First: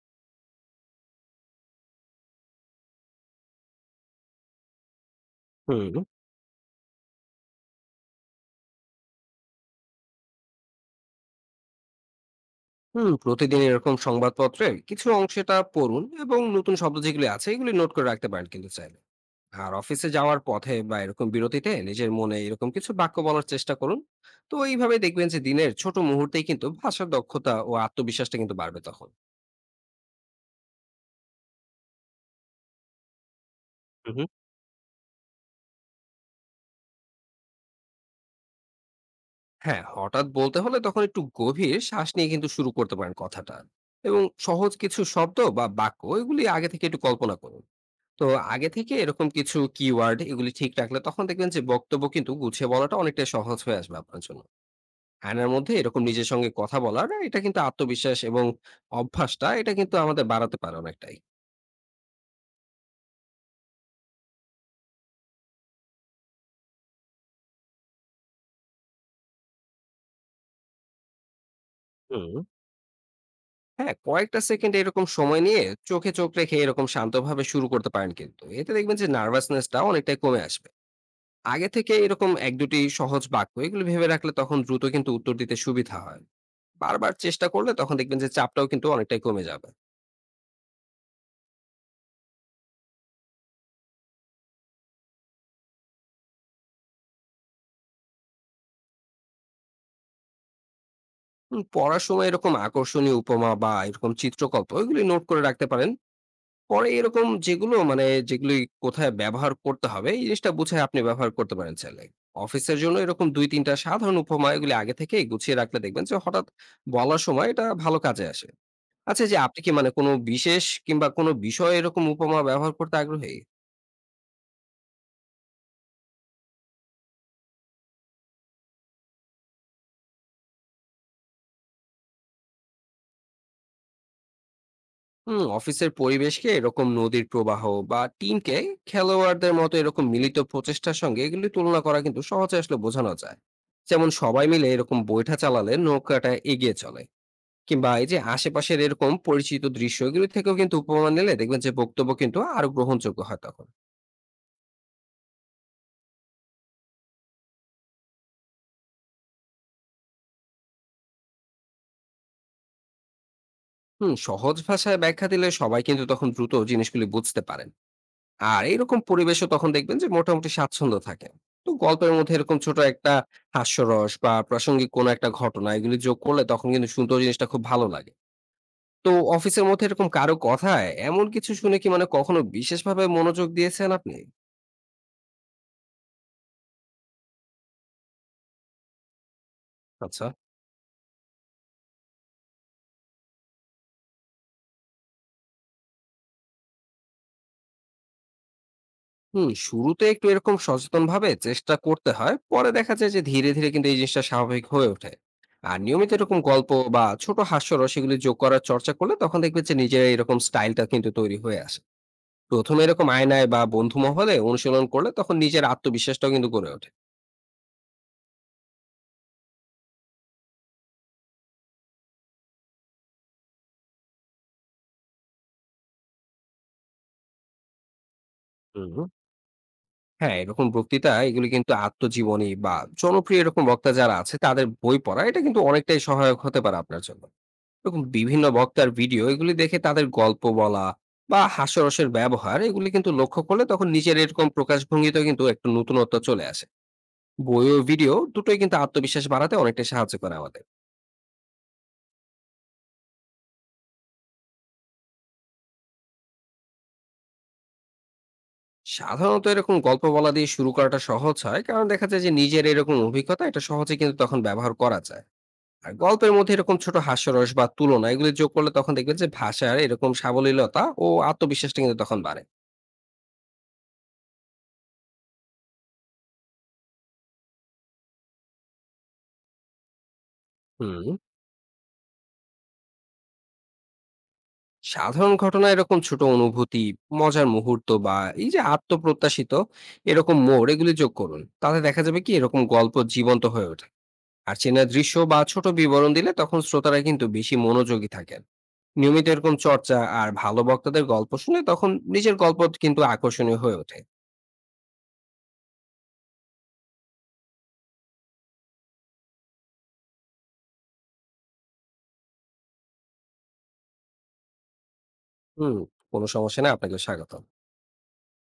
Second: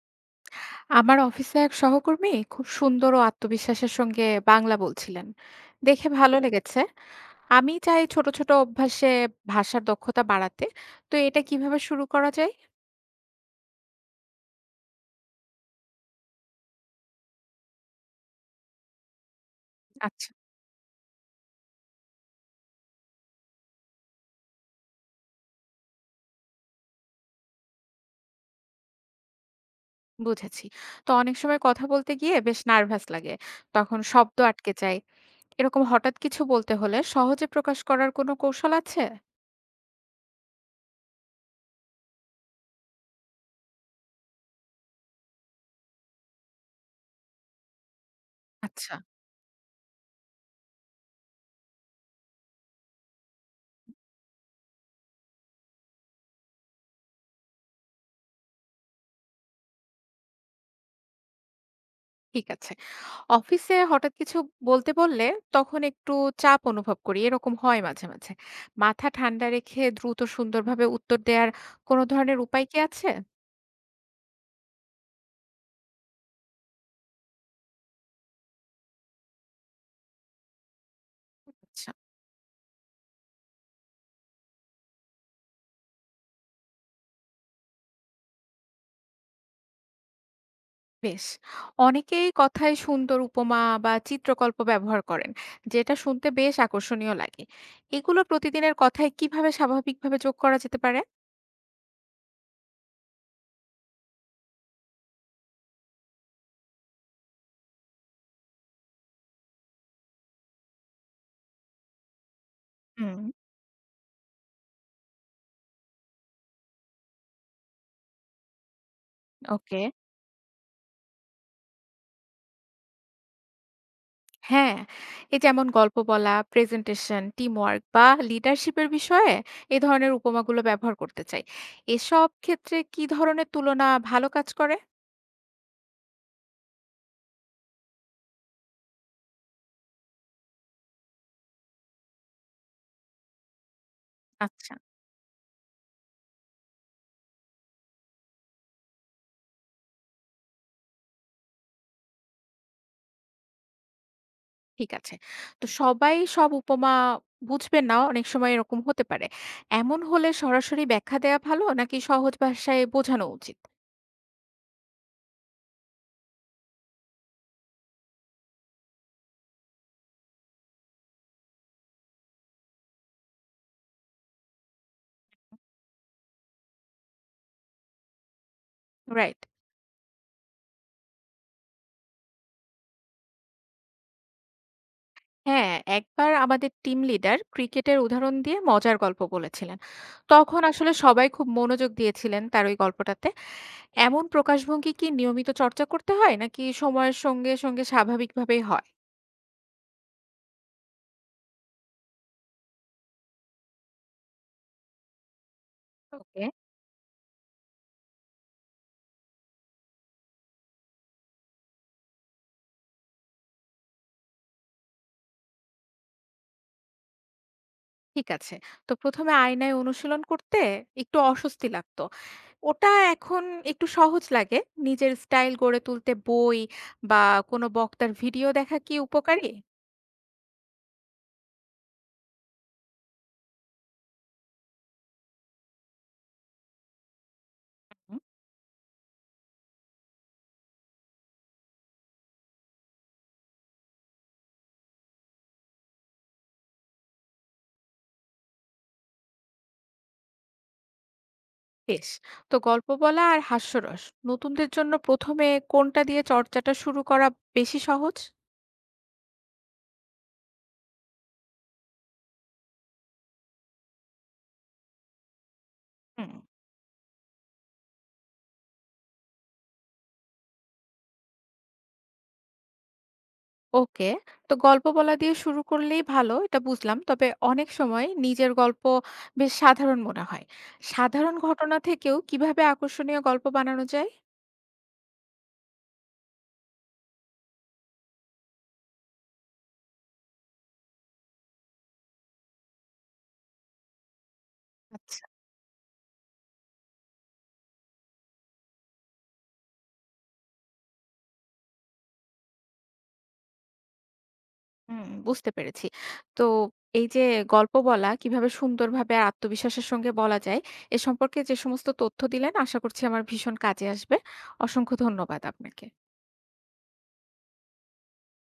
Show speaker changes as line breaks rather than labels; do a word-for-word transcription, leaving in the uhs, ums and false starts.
আমার অফিসে এক সহকর্মী খুব সুন্দর ও আত্মবিশ্বাসের সঙ্গে বাংলা বলছিলেন
হুম,
দেখে ভালো লেগেছে। আমি চাই ছোট ছোট অভ্যাসে ভাষার দক্ষতা বাড়াতে, তো এটা কিভাবে শুরু করা যায়?
হুম, প্রতিদিন এরকম সংবাদপত্রের কিছু অংশটা পড়ুন এবং নতুন শব্দ যেগুলি আছে এগুলি নোট করে রাখতে পারেন কিন্তু চাইলে। আর অফিসে
আচ্ছা,
যাওয়ার পথে বা এরকম বিরতিতে নিজের মনে এরকম কিছু বাক্য বলার চেষ্টা করুন। তো এইভাবে দেখবেন যে দিনের ছোট মুহূর্তেই কিন্তু ভাষার দক্ষতা ও আত্মবিশ্বাসটা কিন্তু বাড়বে তখন।
বুঝেছি। তো অনেক সময় কথা বলতে গিয়ে বেশ নার্ভাস লাগে, তখন
হুম, হুম,
শব্দ আটকে যায়। এরকম হঠাৎ কিছু বলতে হলে সহজে প্রকাশ করার কোনো কৌশল আছে?
হ্যাঁ, হঠাৎ বলতে হলে তখন একটু গভীর শ্বাস নিয়ে কিন্তু শুরু করতে পারেন কথাটা। এবং সহজ কিছু শব্দ বা বাক্য এগুলি আগে থেকে একটু কল্পনা করুন। তো আগে
আচ্ছা,
থেকে এরকম কিছু কিওয়ার্ড এগুলি ঠিক রাখলে তখন দেখবেন যে বক্তব্য কিন্তু গুছিয়ে বলাটা অনেকটা সহজ হয়ে আসবে আপনার জন্য। আয়নার মধ্যে এরকম নিজের সঙ্গে কথা বলার এটা কিন্তু আত্মবিশ্বাস এবং অভ্যাসটা এটা কিন্তু আমাদের বাড়াতে পারে অনেকটাই।
ঠিক আছে। অফিসে হঠাৎ কিছু বলতে বললে তখন একটু চাপ অনুভব করি, এরকম হয় মাঝে মাঝে। মাথা ঠান্ডা রেখে দ্রুত সুন্দরভাবে উত্তর দেওয়ার কোনো ধরনের
হুম,
উপায় কি আছে?
হ্যাঁ, কয়েকটা সেকেন্ড এরকম সময় নিয়ে চোখে চোখ রেখে এরকম শান্তভাবে শুরু করতে পারেন কিন্তু এতে দেখবেন যে নার্ভাসনেসটা অনেকটাই কমে আসবে। আগে
আচ্ছা,
থেকে এরকম এক দুটি সহজ বাক্য এগুলো ভেবে রাখলে তখন দ্রুত কিন্তু উত্তর দিতে সুবিধা হয়। বারবার চেষ্টা করলে তখন দেখবেন যে চাপটাও কিন্তু অনেকটাই কমে যাবে।
বেশ। অনেকেই কথায় সুন্দর উপমা বা চিত্রকল্প ব্যবহার করেন, যেটা শুনতে বেশ আকর্ষণীয় লাগে। এগুলো প্রতিদিনের কথায় কিভাবে স্বাভাবিকভাবে যোগ করা যেতে পারে?
উম পড়ার সময় এরকম আকর্ষণীয় উপমা বা এরকম চিত্রকল্প এগুলি নোট করে রাখতে পারেন। পরে এরকম যেগুলো মানে যেগুলি কোথায় ব্যবহার করতে হবে এই জিনিসটা বুঝে আপনি ব্যবহার করতে পারেন চাইলে। অফিসের জন্য
হুম,
এরকম দুই তিন টা সাধারণ উপমা এগুলি আগে থেকেই গুছিয়ে রাখলে দেখবেন যে হঠাৎ বলার সময় এটা ভালো কাজে আসে। আচ্ছা, এই যে আপনি কি
ওকে,
মানে কোনো বিশেষ কিংবা কোনো বিষয়ে এরকম উপমা ব্যবহার করতে আগ্রহী?
হ্যাঁ, এই যেমন গল্প বলা, প্রেজেন্টেশন, টিমওয়ার্ক বা লিডারশিপের বিষয়ে এ ধরনের উপমাগুলো ব্যবহার করতে চাই। এসব ক্ষেত্রে কি ধরনের তুলনা ভালো কাজ করে?
হুম, অফিসের পরিবেশকে এরকম নদীর প্রবাহ বা টিমকে খেলোয়াড়দের মতো এরকম মিলিত প্রচেষ্টার সঙ্গে এগুলি তুলনা করা কিন্তু সহজে আসলে বোঝানো যায়। যেমন সবাই মিলে
আচ্ছা,
এরকম বৈঠা চালালে নৌকাটা এগিয়ে চলে। কিংবা এই যে আশেপাশের এরকম পরিচিত দৃশ্য এগুলি থেকেও কিন্তু উপমা নিলে দেখবেন যে বক্তব্য কিন্তু আরো গ্রহণযোগ্য হয় তখন।
ঠিক আছে। তো সবাই সব উপমা বুঝবেন না, অনেক সময় এরকম হতে পারে। এমন হলে সরাসরি ব্যাখ্যা দেওয়া ভালো নাকি সহজ ভাষায় বোঝানো উচিত?
হুম, সহজ ভাষায় ব্যাখ্যা দিলে সবাই কিন্তু তখন দ্রুত জিনিসগুলি বুঝতে পারেন। আর এইরকম পরিবেশও তখন দেখবেন যে মোটামুটি স্বাচ্ছন্দ্য থাকে। তো গল্পের মধ্যে এরকম ছোট একটা হাস্যরস বা প্রাসঙ্গিক কোনো একটা ঘটনা এগুলি যোগ করলে তখন কিন্তু শুনতে ওই জিনিসটা খুব ভালো লাগে। তো
রাইট।
অফিসের মধ্যে এরকম কারো কথায় এমন কিছু শুনে কি মানে কখনো বিশেষভাবে মনোযোগ দিয়েছেন আপনি?
হ্যাঁ, একবার আমাদের টিম লিডার ক্রিকেটের উদাহরণ দিয়ে মজার গল্প বলেছিলেন।
আচ্ছা।
তখন আসলে সবাই খুব মনোযোগ দিয়েছিলেন তার ওই গল্পটাতে। এমন প্রকাশভঙ্গি কি নিয়মিত চর্চা করতে হয় নাকি সময়ের সঙ্গে, সঙ্গে স্বাভাবিকভাবেই হয়?
হুম, শুরুতে একটু এরকম সচেতনভাবে চেষ্টা করতে হয়। পরে দেখা যায় যে ধীরে, ধীরে কিন্তু এই জিনিসটা স্বাভাবিক হয়ে ওঠে। আর নিয়মিত এরকম
ওকে,
গল্প বা ছোট হাস্যরস এগুলি যোগ করার চর্চা করলে তখন দেখবেন যে নিজের এরকম স্টাইলটা কিন্তু তৈরি হয়ে আসে। প্রথমে এরকম আয়নায় বা বন্ধু মহলে অনুশীলন করলে তখন নিজের আত্মবিশ্বাসটাও কিন্তু গড়ে ওঠে।
ঠিক আছে। তো প্রথমে আয়নায় অনুশীলন করতে একটু অস্বস্তি লাগতো, ওটা এখন একটু সহজ লাগে। নিজের স্টাইল গড়ে তুলতে বই বা কোনো বক্তার ভিডিও দেখা কি
হুম,
উপকারী?
হ্যাঁ, এরকম বক্তৃতা এগুলি কিন্তু আত্মজীবনী বা জনপ্রিয় এরকম বক্তা যারা আছে তাদের বই পড়া এটা কিন্তু অনেকটাই সহায়ক হতে পারে আপনার জন্য। এরকম
হুম,
বিভিন্ন বক্তার ভিডিও এগুলি দেখে তাদের গল্প বলা বা হাস্যরসের ব্যবহার এগুলি কিন্তু লক্ষ্য করলে তখন নিজের এরকম প্রকাশভঙ্গিতেও কিন্তু একটু নতুনত্ব চলে আসে। বই ও ভিডিও দুটোই কিন্তু আত্মবিশ্বাস বাড়াতে অনেকটা সাহায্য করে আমাদের।
বেশ। তো গল্প বলা আর হাস্যরস নতুনদের জন্য প্রথমে কোনটা দিয়ে চর্চাটা শুরু করা বেশি সহজ?
সাধারণত এরকম গল্প বলা দিয়ে শুরু করাটা সহজ হয় কারণ দেখা যায় যে নিজের এরকম অভিজ্ঞতা এটা সহজে কিন্তু তখন ব্যবহার করা যায়। আর
হুম,
গল্পের মধ্যে এরকম ছোট হাস্যরস বা তুলনা এগুলি যোগ করলে তখন দেখবেন যে ভাষার এরকম সাবলীলতা ও আত্মবিশ্বাসটা কিন্তু তখন বাড়ে।
ওকে। তো গল্প বলা দিয়ে শুরু করলেই ভালো, এটা বুঝলাম। তবে অনেক সময় নিজের গল্প বেশ সাধারণ মনে হয়।
হুম,
সাধারণ ঘটনা থেকেও কিভাবে আকর্ষণীয় গল্প বানানো যায়?
সাধারণ ঘটনা এরকম ছোট অনুভূতি, মজার মুহূর্ত বা এই যে আত্মপ্রত্যাশিত এরকম মোড় এগুলি যোগ করুন, তাতে দেখা যাবে কি এরকম গল্প জীবন্ত হয়ে ওঠে। আর চেনা দৃশ্য
আচ্ছা।
বা ছোট বিবরণ দিলে তখন শ্রোতারা কিন্তু বেশি মনোযোগী থাকেন। নিয়মিত এরকম চর্চা আর ভালো বক্তাদের গল্প শুনে তখন নিজের গল্প কিন্তু আকর্ষণীয় হয়ে ওঠে।
হুম, বুঝতে পেরেছি। তো এই যে গল্প বলা কিভাবে সুন্দরভাবে আর আত্মবিশ্বাসের সঙ্গে বলা যায়, এ সম্পর্কে যে সমস্ত তথ্য দিলেন আশা করছি আমার ভীষণ কাজে আসবে। অসংখ্য ধন্যবাদ
হুম,
আপনাকে।
কোনো সমস্যা না, আপনাকে স্বাগত।